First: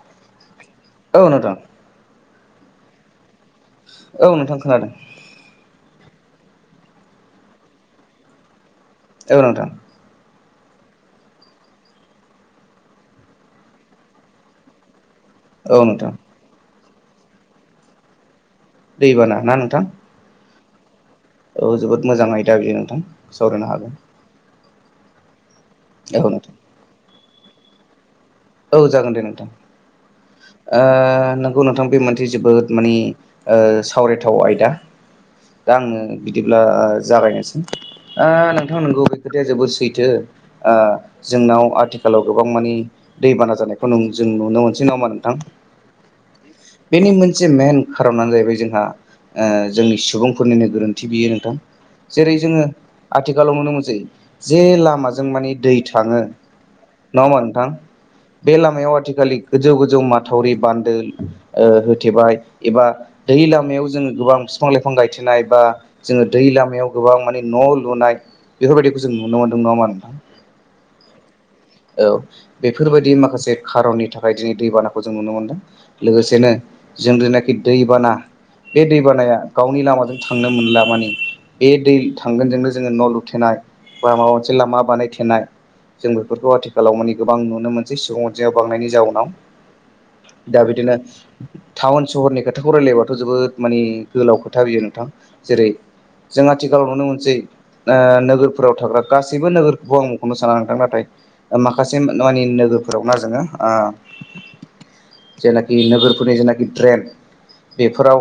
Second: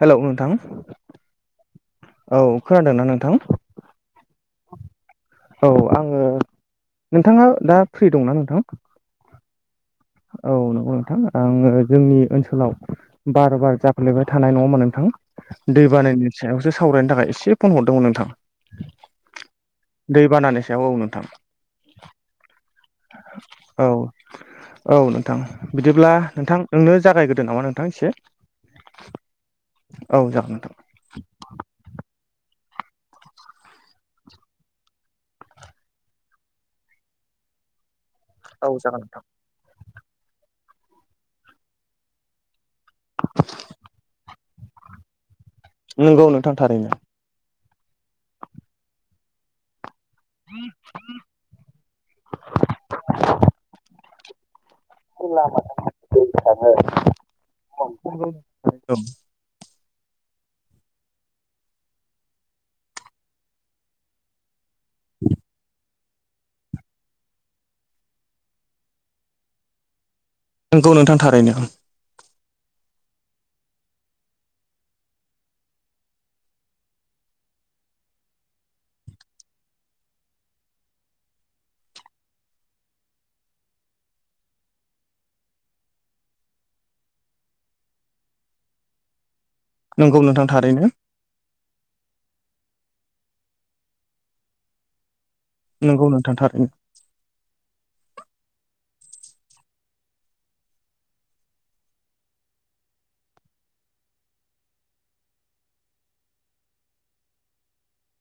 Hello नोंथां औ नोथा। औ खोनादोंना नोंथां? औ नोंथां खोनादों। औ आङो नोंथाङा दा फ्रि दंना नोंथां? [unintelligible] औ नोंगौ नोंथां आङो जोंनि ओनसोलाव बार बार जाफ्लेबाय थानाय नङामा नोंथां। दै औ नोंथां बानायनि सायावसो सावरायनो थाखाय एसे फन हरदोंमोन नोंथां। दैबाना ना नोंथां? जायाव नोथा। औ जोबोद मोजां आयदा बियो नोंथां सावरायनो औ हागोन। औ नोंथां बिदिब्ला नोंथां नोंनो जागायग्रोदो नामा नोंथां एसे। औ जागोन दे नोंथां। औ जागोन नोंथां ओ नोंगौ नोंथां बे मोनसे जोबोद मानि ओ सावरायथाव आयदा। दा आङो बिदिब्ला जागायनोसै। आ औ नोंथां जागोन नोंगौ बे खोथाया जोबोद सैथो ओ जोंनाव आथिखालाव गोबां मानि दैबाना जानायखौ जों नुनो मोनसै, नामा नोंथां? नंगौ नोंथां थारैनो बेनि मोनसे मेन खारनानो जाहैबाय जोंहा जोंनि सुबुंफोरनिनो गोरोन्थि बियो नोंथां। जेरै जोङो आथिखालाव नुनो मोनसै जे लामाजों माने दै थाङो नङा होमा नोंथां? औ बे लामायाव आथिखालि गोजौ गोज जौ माथावरि बान्दो ओ होथेबाय एबा दै लामायाव जों गोबां बिफां-लाइफां गायथिनाय बा जोङो दै लामायाव गोबां माने न' लुनाय बेफोरबायदिखौ जों नुनो मोन्दों नामा नोंथां। नोंगौ नोंथां थारैनो। फोरबायदि माखासे खारननि थाखाय दिनै दैबानाखौ जों नुनो मोनदों। लोगोसेनो जों जनाखि दै दैबाना बे दैबानाया गावनि लामाजों थांनो मोनला माने। बे दै थांगोनजोंनो जोङो न' लुथेनाय बा माबा मोनसे लामा बानायथेनाय जों बेफोरखौ आथिखालाव माने गोबां नुनो मोनसै सुबुं अनजिमा बांनायनि जाउनाव। नंगौ नोंथां दा थारैनो बिदिनो टाउन सहरनि खोथाखौ रायलायबा थ' जोबोद माने गोलाव खोथा बियो नोंथां। जेरै नंगौ नोंथां जों थारैनो आथिखालाव नुनो मोनसै नोगोरफोराव थाग्रा गासैबो नोगोरखौबो आं मख'नो साना नाथाय माखासे मानि नोगोरफोराव ना जोङो ओ जेनाखि नोगोरफोरनि जेनाखि ड्रेन बेफोराव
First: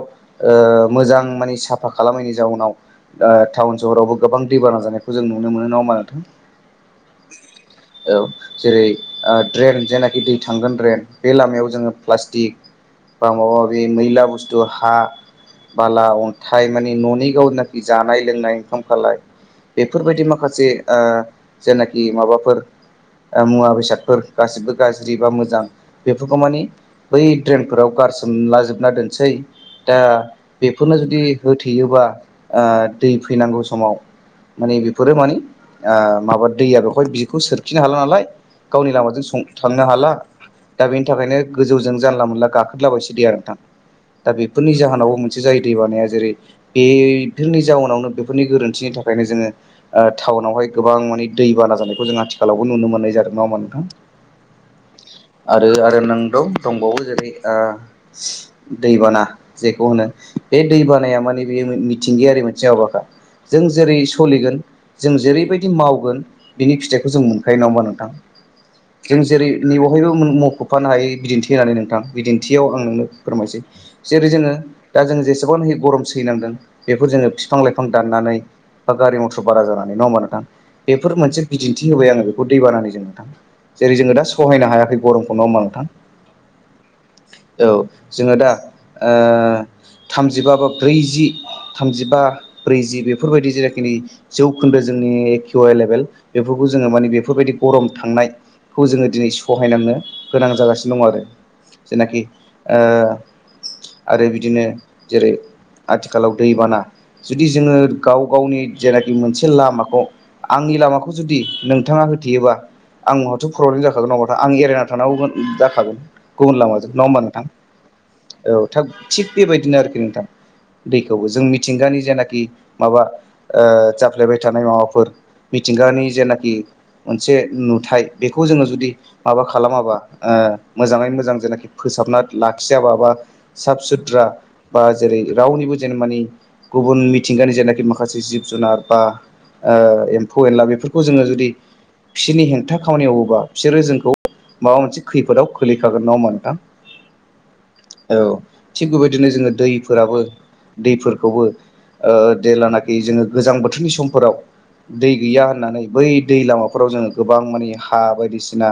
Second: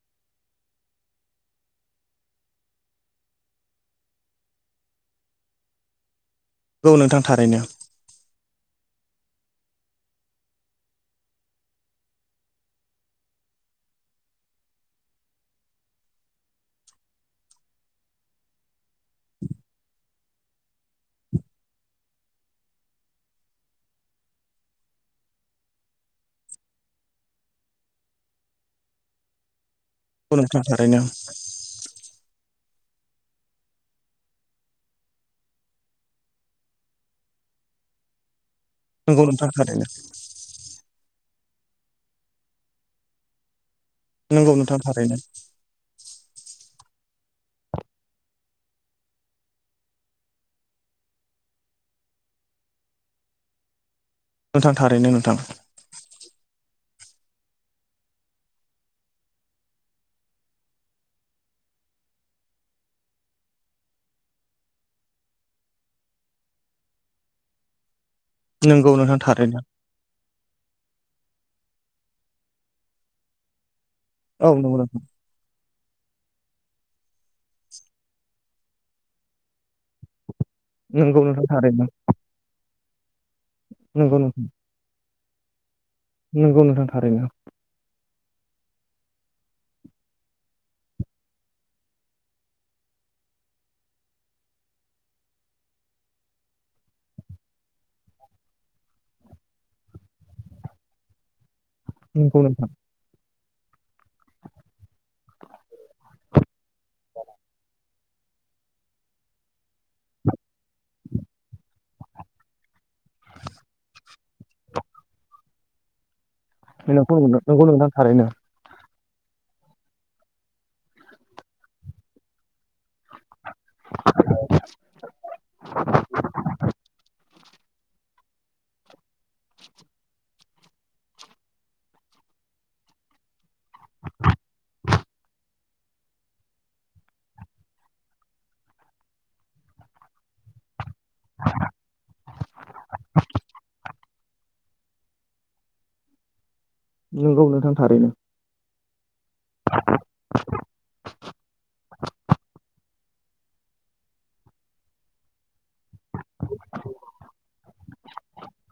मोजां मानि साफा खालामैनायनि जाउनाव [unintelligible] टाउन सहरावबो गोबां दैबाना जानायखौ जों नुनो मोनो नङा होनबा नोंथां। गौ नोंथां थारैनो। औ जेरै ओ ड्रेन जेनाखि दै थांगोन ड्रेन बे लामायाव जोङो प्लास्टिक बा माबा माबि मैला बुस्थु हा बाला अन्थाइ मानि न'नि गावनाखि जानाय लोंनाय ओंखाम खालाय बेफोरबायदि माखासे जेनाखि माबाफोर मुवा बेसादफोर गाससिबो गाज्रि बा मोजां बेफोरखौ माने बै ड्रेनफोराव गारसोमला जोबना दोनसै दा नंगौ नोंथां बेफोरनो थारैनो जुदि होथेयोबा ओ दै फैनांगौ समाव मानि बेफोरो मानि आ माबा दैया बेवहाय बिखौ सोरखिनो हाला नाल आय गावनि लामाजों नंगौ सं नोंथां थांनो थारैनो हाला दा बेनि थाखायनो गोजौजों जानला मोनला गाखोदला बायसो देैया नोंथां। दा नंगौ बेफोरनि नोंथां थारैनो जाहोनावबो मोनसे जायो दै बानाया जेरै बेथोरनि जाउनावनो बेफोरनि गोरोन्थिनि थाखायनो जोङो ओ टाउनावहाय गोबां माने दै बान ना जानायखौ जों आथिखालावबो नुनो मोननाय जादों नङा होनबा नोंथां। नोंथां थारैनो नोंथां आरो आरो नों दं दंबावो जेरै ओ दैबाना जेखौ होनो बे दैबानाया माने बेयो मिथिंगियारि मोनसे हाबाखा जों जेरै सलिगोन जों जेरैबायदि मावगोन बिनि फिथाइखौ जों मोनखायो नङा होनबा नोंथां नोंगौ नोंथां जों जेरै थारैनो नै बहायबो मख'फानो हायो बिदिन्थि होनानै नोंथां बिदिन्थियाव आं नोंनो फोरमायसै जेरै औ जोङो नंगौ नोंथां दा जोङो जेसेबां गरम सैनांदों बेफोर जोङो बिफां लाइफां दाननानै बा गारि मथर बारा जानानै नङा होनबा नोंथां बेफोर नोंगौ नोंथां मोनसे थारैनो बिदिन्थि होबाय आङो बेखौ दैबानानि जे नोंथां जेरै जोङो दा सहायनो हायाखै गरम नङा होमबा नोंथां नंगौ नोंथां थारैनो औ जोङो दा ओ थामजिबा बा ब्रैजि थामजिबा ब्रैजि बेफोरबायदि जेनाखि जौखोन्दो जोंनि एकिउएल लेभेल बेफोरखौ जोङो माने बेफोरबायदि गरम थांनायखौ जोङो दिनै सहायनांनो गोनां जागासिनो दं आरो जेनाखि नोंगौ नोंथां ओ आरो बिदिनो जेरै आथिखालाव दैबाना जुदि जोङो गाव गावनि जेनाखि मोनसे लामाखौ आंनि लामाखौ जुदि नोंथाङा हो थेयोबा आं म हाथ' प्रब्लेम जाखागोन नङा बाथा आं एरायना थानांगौ गो जाखागोन गुबुन लामाजों नङा नोंगौ होमबा नोंथां नोंगौ थारैनो औ थोग थिग बेबायदिनो आरोखि नोंथां दैखौबो जों मिथिंगानि जेनाखि माबा ओ जाफ्लेबाय थानाय माबाफोर मिथिंगानि जेनाखि मोनसे नुथाय बेखौ जोङो जुदि माबा खालामाबा ओ मोजाङै मोजां जेनाखि फोसाबना लाखियाबा बा साफ सुद्रा बा जेरै रावनि बो जेने मानि गुबुन मिथिंगानि जेनाखि माखासे जिब जुनार बा ओ एम्फौ एनला बेफोरखौ जोङो जुदि फिसिनि हेंथा खामानि मावोबा फिसोरो जोंखौ माबा मोनसे खैफोदाव खोलैखागोन नङा होनबा नोंथां नोंगौ नोंथां थारैनो औ थिग बेबायदिनो जोङो दैफोराबो दैफोरखौबो ओ देल्लानाखि जोङो गोजां बोथोरनि समफोराव दै गैया होननानै बै दै लामाफोराव जोङो गोबां माने हा बायदिसिना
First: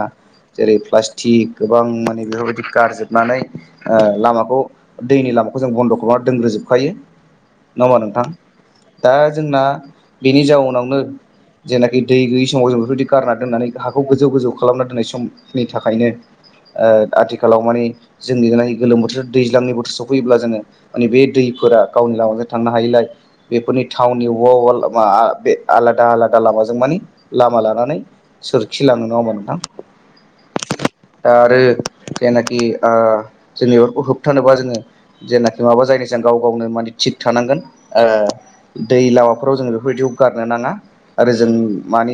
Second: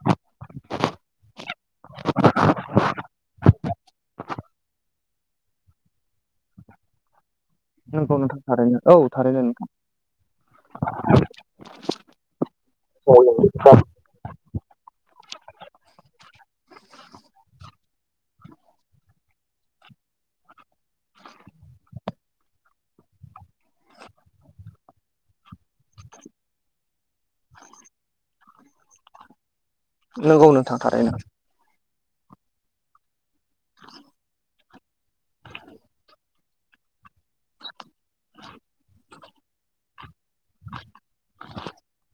जेरै प्लास्टिक गोबां माने बेफोरबायदि गारजोबनानै ओ लामाखौ दैनि लामाखौ जों बन्द' खालामनानै दोनग्रोजोबखायो नङा होनबा नोंगौ नोंथां थारैनो औ दा थारैनो जोंना बेनि जाउनावनो जेनाखि दै गैयि समाव जों बेफोरबायदि गारना दोननानै नोंथां हाखौ गोजौ गोजौ खालामना दोननाय समनि थाखायनो ओ आथिखालाव माने जों [unintelligible] नाय गोलोम बोथोर दैज्लांनि बोथोर सफैयोब्ला जोङो माने बे दै फोरा गावनि लामाजों थांनो हायिलाय बेफोरनि थाउनि अबा अबा ला मा आ बे आलादा आलादा ला माजों मानि लामा लानानै सोरखिलाङो नङा होनबा नोंथां नोंगौ नोथां थारैनो दा आरो जेनाखि ओ जोंनि बेफोरखौ होबथानोबा जोङो जेनाखि माबा जायनि जों गाव गावनो मानि थिग थानांगोन ओ दै लामाफोराव जोङो बेफोरबायदियाव गारनो नाङा आरो जों मानि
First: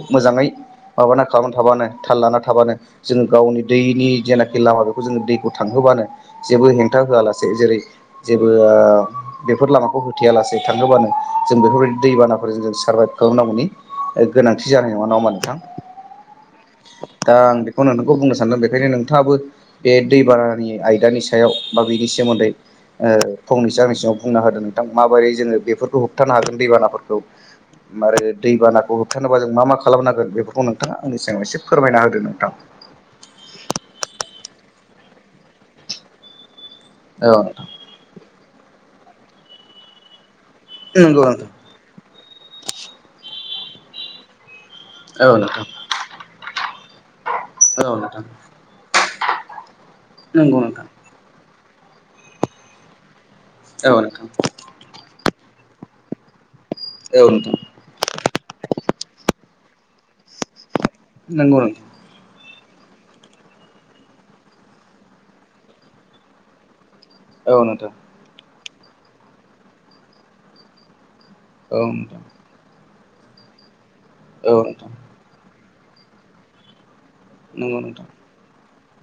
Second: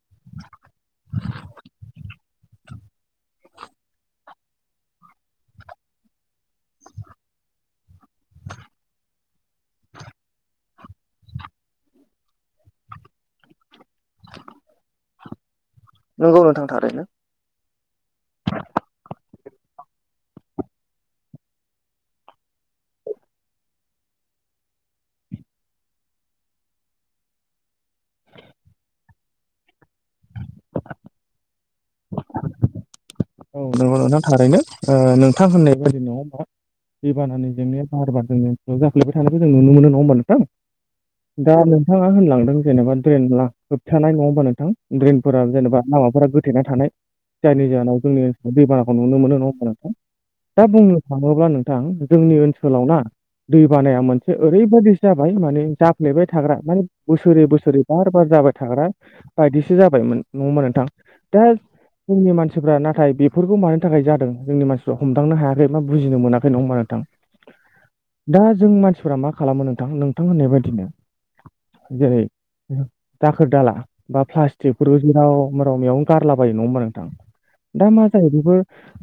मोजाङै माबाना खालामना थाबानो थाल लाना थाबानो जोङो गावनि दैनि जेनाखि लामा बेखौ जोङो दैखौ थांहोबानो जेबो हेंथा होआ लासे जेरै जेबो ओ बेफोर लामाखौ होथेया लासे थांहोबानो जों बेफोरबायदि दैबानाफोरजों जों सारभाइभ खालामनांगौनि गोनांथि जानाय नङा होनबा नोंथां। नोंगौ नोंथां थारैनो [unintelligible] बुंनो सानदों बेखायनो नोंथाङाबो बे दै बानानि आयदानि सायाव बा बेनि सोमोन्दै ओ फंनैसो आंनि सिगाङाव बुंना होदो नोंथां माबोरै जोङो बेफोरखौ होबथानो हागोन दैबानाफोरखौ मारै दैबानाखौ होबथानोबा जों मा मा खालामनांगोन बेफोरखौ नोंथाङा आंनि सिगाङाव एसे फोरमायना होदो नोंथां। ओ नोंथां होननाय बायदिनो दा दै औ बानानि जेंनाया बार बार [unintelligible] जा फ्लेबाय थानायखौ जों नुनो मोनो नङा होमबा नोंथां नंगौ नोंथां दा नोंथाङा होनलांदों जेनेबा ड्रेन ला होबथानाय नङा होनबा नोंथां औ ड्रेनफोरा नोंथां जेनेबा लामाफोरा गोथेना थानाय जायनि औ जाहोनाव नोंथां जोंनि ओ दैबानाखौ नुनो मोनो नङा होनबा नोंथां नंगौ दा नोंथां बुंनो थाङोब्ला नों जोंनि ओनसोलाव ना दै औ बानाया नोंथां मोनसे ओरैबायदि जाबाय माने जाफ्लेबाय थाग्रा माने औ बोसोरे नोंथां बोसोरे बार बार जाबाय थाग्रा बायदिसो जाबायमोन नंआ होनबा नोंथां दा नंगौ नोंथां औ नोंथां जोंनि मानसिफोरा ना नाथाय बेफोरखौ मानि थाखाय जादों जोंनि मानसिफ्रा हमदांनो हायाखै मा बुजिनो मोनाखै नङा होनबा नोंथां। औ नोंथां दा जों मानसिफ्रा मा खालामो नोंथां नोंथां होननाय बायदिनो जेरै नंगौ नोंथां दाखोर दाला बा प्लास्टिकफोरबो जेराव राव मेयावनो गारलाबायो नङा होमबा नोंथां। दा मा जायो बेफोर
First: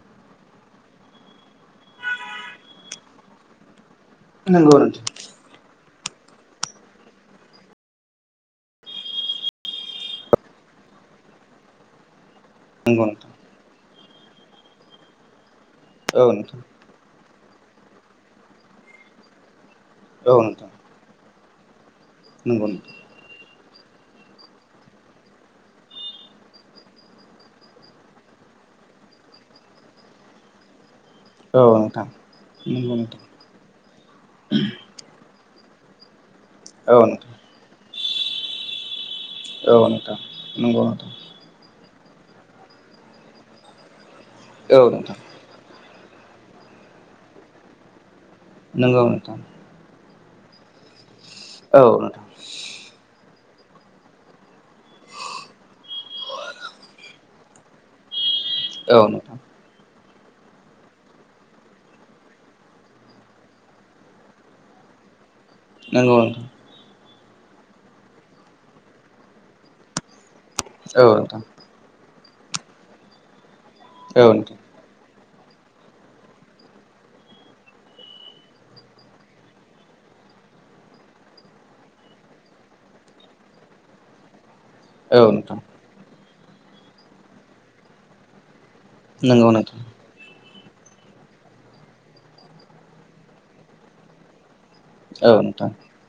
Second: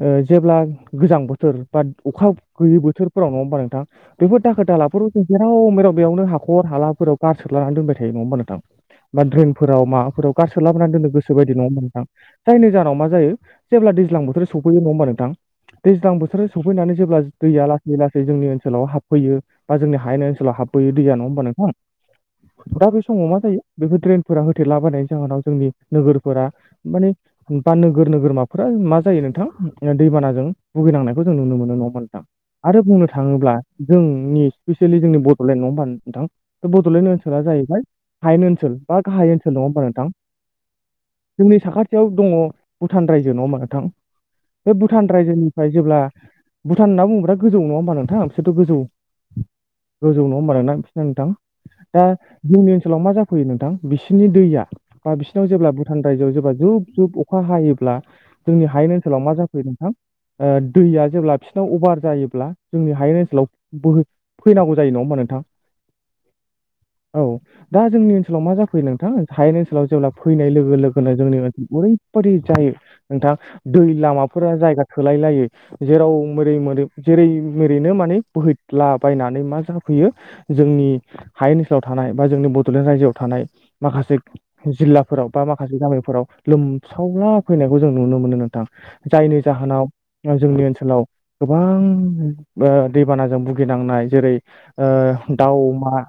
ओ जेब्ला गोजां बोथोर बा अखा गैयि बोथोरफोराव नङा होमबा नोंथां। बेफोर दाखोर नंगौ नोंथां नंगौ दालाफोराव नोंथां जों जेराव मेराव बेयावनो हाखर हालाफोराव गार सोरलानानै दोनबाय थायो नङा होमबा नोंथां। बा ड्रेइनफोराव माबाफोराव गारसो लाबोनानै दोननो गोसो बायदि नङा होनबा नोंथा। जायनि जाहोनाव मा जायो जेब्ला दैज्लां बोथोर सौफैयो नङा होमबा नोंथां। दैज्लां औ बोथोराव नोंथां सफैनानै जेब्ला दैया लासै लासै जोंनि ओनसोलाव हाबफैयो। बा जोंनि हायेन औ ओनसोलाव नोंथां हाबबोयो दैया नङा होमबा नोंथां नंगौ दा नोंथां बे समाव मा जायो। बेफोर ड्रेनफोरा होथेलाबायनायनि जाहोनाव जोंनि नोगोरफोरा माने बा नोगोर नोगोर गोरमाफोरा मा जायो नोंथां दैबानाजों भुगिनांनाय [unintelligible] बेखौ‌ जों नुनो मोनो नंआ होनबा नोंथां आरो नंगौ बुंनो नोंथां थाङोब्ला जोंनि स्फिसियेली जोंनि बड'लेण्ड नङा होनबा आ नोंथां औ बड'लेण्ड नोंथां ओनसोला जाहैबाय हायेन ओनसोल बा गाहाय ओनसोल नङा औ होमबा नोंथां नंगौ नोंथां जोंनि साखाथि याव दङ भुटान रायजो नङा होनबा नोंथां बे औ भुटान नोंथां रायजोनिफ्राय जेब्ला भुटान होनना बुंब्रा गोजौ नङा होनबा नोंथांं'। नगौ नोंथां। गोजौ नङा होनबा नोंथा बिसोरना‌ औ नोंथां दा नोंथां जोंनि ओनसोलाव मा जाखो फैयो नोंथां। बिसोरनि दैया बा बिसोरनाव जेब्ला भुटान रायजोआव जेब्ला जुब जुब अखा हायो अब्ला जोंनि हायेन औ ओनसोलाव मा नोंथां जाफैयो नोंथां दैया जेब्ला बिसोरनाव अभार जायोब्ला जोंनि हायेन ओनसोलाव बोहै फैनांगौ जायो नङा नङा होनबा नोंथां। नंगौ नोंथां। औ दा जोंनि ओनसोलाव मा जाफैयो नोंथां हायेन ओनसोलाव जेब्ला फैनाय लोगो लोगोनो औ जोंनि नोंथां ओन ओरैबायदि जायो नोंथां दै औ लामाफोरा नोंथां जायगा थो लायलायै, जेराव मै जेरै मेरैनो माने बोहैलाबायनानै मा जाफैयो जोंनि हायेन ओनसोलाव थानाय बा जोंनि बड'लेण्ड रायजोआव थानाय माखासे जिल्लाफोराव औ बा नोंथां माखासे गामिफोराव लोमसावला फैनायखौ जों नुनो मोनो नोंथां। जायनि नंगौ नोंथां जाहोनाव जोंनि ओन सोलाव गोबां दैबानाजों भुगिनांनाय जेरै औ दाउ नोंथां अमा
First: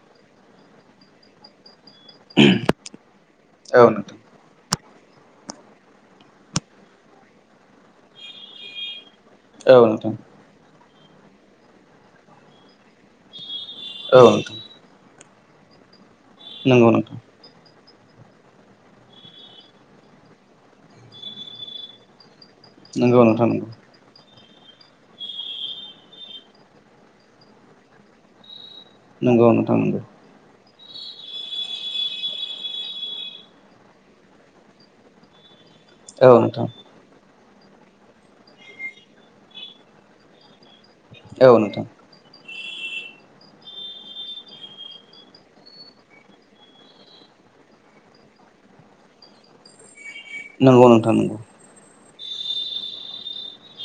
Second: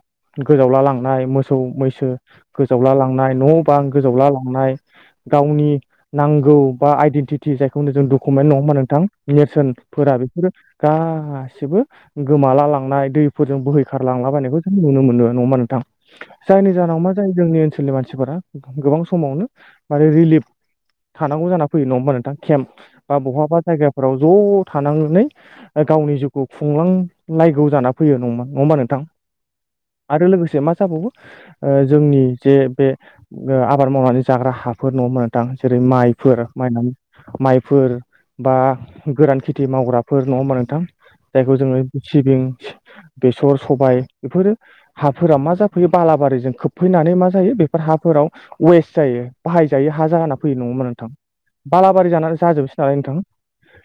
गोजावला लांनाय मोसौ मै सो गोजावला लांनाय, न' औ बां नोंथां गोजावला लांनाय गावनि नांगौ बा आइडेन्टिटि जायखौ होनो जों डकुमेन्ट नङा होमबा नोंथां। नेरसोन औ नोंथां फोरा बेफोरो गासिबो गोमाला लांनाय दैफोरजों बोहैखारलांला औ नोंथां बायनायखौ जों नुनो मोनो। नङा होमबा नोंथां, जायनि नंगौ जाहोनाव मा नोंथां जायो जोंनि ओनसोलनि मानसि मानसिफोरा गोबां समावनो माने रिलिफ थानांगौ जाना फैयो नङा होमबा नोंथां। केम्प बा नंगौ नोंथां बहा जायगाफोराव ज' थानांनानै गावनि जिउखौ खुंलांलायगौ जाना फैयो नङा होमबा नों नंगौ नोंथां नंगौ। जाबावो, जोंनि जे बे आबाद मावनानै जाग्रा हाफोर नङा होमबा नोंथां, दा जे औ माइफोर नोंथां माय फोर बा गोरान खेथि मावग्राफोर नङा होमबा नोंथां। जायखौ औ जोङो नोंथां सिबिं बेसर सबाय बेफोरो हाफोरा मा जाफैयो बालाबारिजों खोबफैनानै मा जायो बेफोर हाफोराव वेस्ट जायै बाहाय जायो हा जा फैयो नङा होम्बा नोंथां। बालाबारि जानानै जाजोबोसै नामा नोंथां?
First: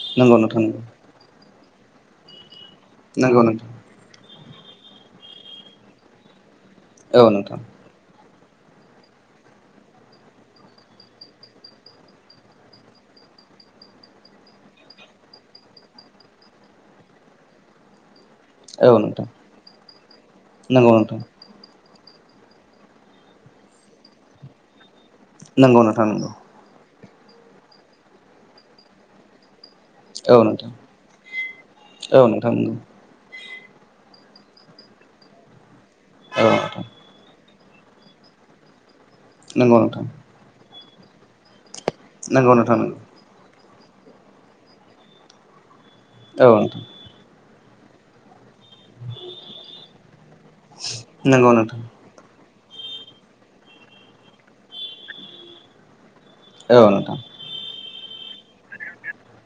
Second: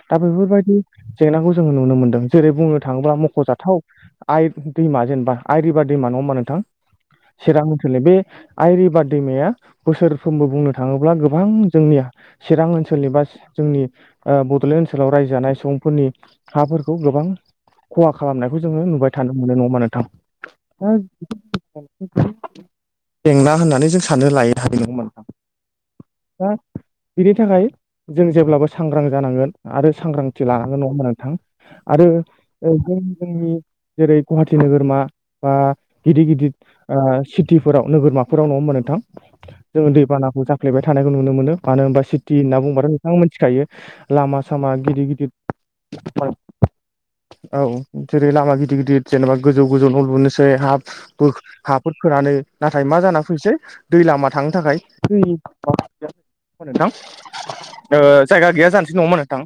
दा नंगौ बेफोरबायदि जेंनाखौ जोङो नुनो मोनदों जेरै बुंनो थाङोब्ला नंगौ मख'जाथाव आइ दैमा जेनेबा आइ रिभार दैमा नङा हबा नोंथां, नोंथां चिरां ओनसोलनि बे आइरिभार दैमाया बोसोरफ्रोमबो बुंनो थाङोब्ला गो बां जोंनि चिरां ओनसोलनि बा जोंनि बड'लेण्ड ओनसोलाव रायजो जानाय सुबुंफोरनि हाफोरखौ गोबां खहा खालामनायखौ जोङो नुबाय थानो मोनो नङा होम्बा नोंथां। नंगौ नोंथां औ नोंथां औ नोंथां नंगौ नोंथां जेंना होननानै जों साननो लायो हानाय नङा होम्बा नोंथां। नंगौ नोंथां नंगौ। दा बिनि थाखाय जों जेब्लाबो सांग्रां जानांगोन। आरो औ सांग्रांथि लानांगोन नङा ओमबा नोंथां, आरो नोंथां औ नोंथां जों जोंनि जेरै गुवाहाटि नोगोरमा बा गिदिर गिदिर ओ सिटिफोराव नोगोरमाफोराव नङा होमबा नोंथां, नंगौ औ नोंथां नंगौ जोङो नोंथां दैबानाखौ जाफ्लेबाय थानायखौ नुनो मोनो। मानो होनबा सिटि नंगौ होनना नोंथां बुंबाथ' नंगौ नोंथाङा मिथिखायो लामा सामा गिदिर गिदिर औ नोंथां। औ जेरै लामा गिदिर गिदिर जेनेबा गोजौ गोजौ न' लुनोसै हा नंगौ नोंथां हाफोर खोनानै नाथाय मा जाना फैसै दै लामा थांनो थाखाय दै [unintelligible] नोंथां। ओ जायगा गैया जानोसै नङा होम्बा नोंथां।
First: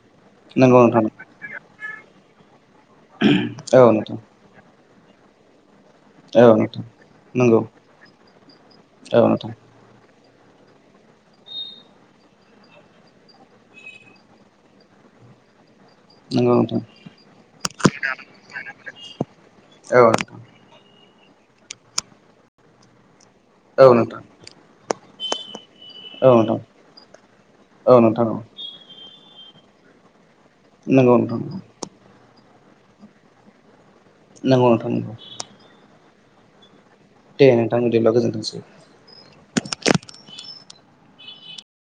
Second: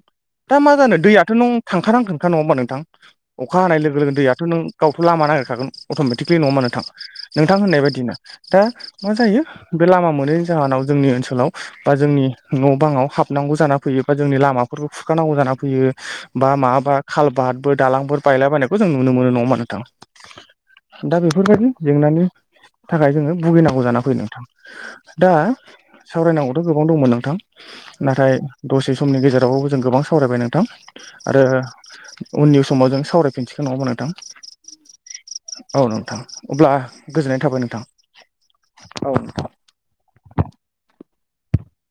दा मा नंगौ जानो नोंथां दैयाथ' नों थांखानांगोनखा नङा होमबा नोंथां। अखा हानाय औ लोगो लोगो नोंथां दैयाथ' नों गावाथ' लामा नागिरखागोन। अट'मेटिकलि नङा होम्बा नोंथां नोंथां नंगौ होननाय बायदिनो दा मा औ जायो नोंथां बे लामा मोनैनि जाहोनाव जोंनि ओनसोलाव बा जोंनि न' बाङाव हाबनांगौ जाना फैयो बा जोंनि लामाफोरखौ खुरखानांगौ जानानै फैयो नंगौ बा नोंथां माबा खालबातफोर दालांफोर बायला बायनायखौ जों नुनो मोनो नङा होम्बा औ। दा बेफोरबायदि जेंनानि थाखाय जोङो भुगिनांगौ जाना फैदों नोंथां दा औ नोंथां सावरायनांगौथ' गोबां दंमोन नोंथां औ नोंथां नाथाय औ दसे समनि गेजेराव जों गोबां सावरायबाय नों थां नंगौ नोंथां आरो उननि समाव जों सावरायफिनसिगोन नङा नंगौ नोंथां नंगौ औ नोंथां अब्ला गोजोननाय दे थाबाय नोंथां बिदिब्ला गोजोनथोंसै औ नोंथां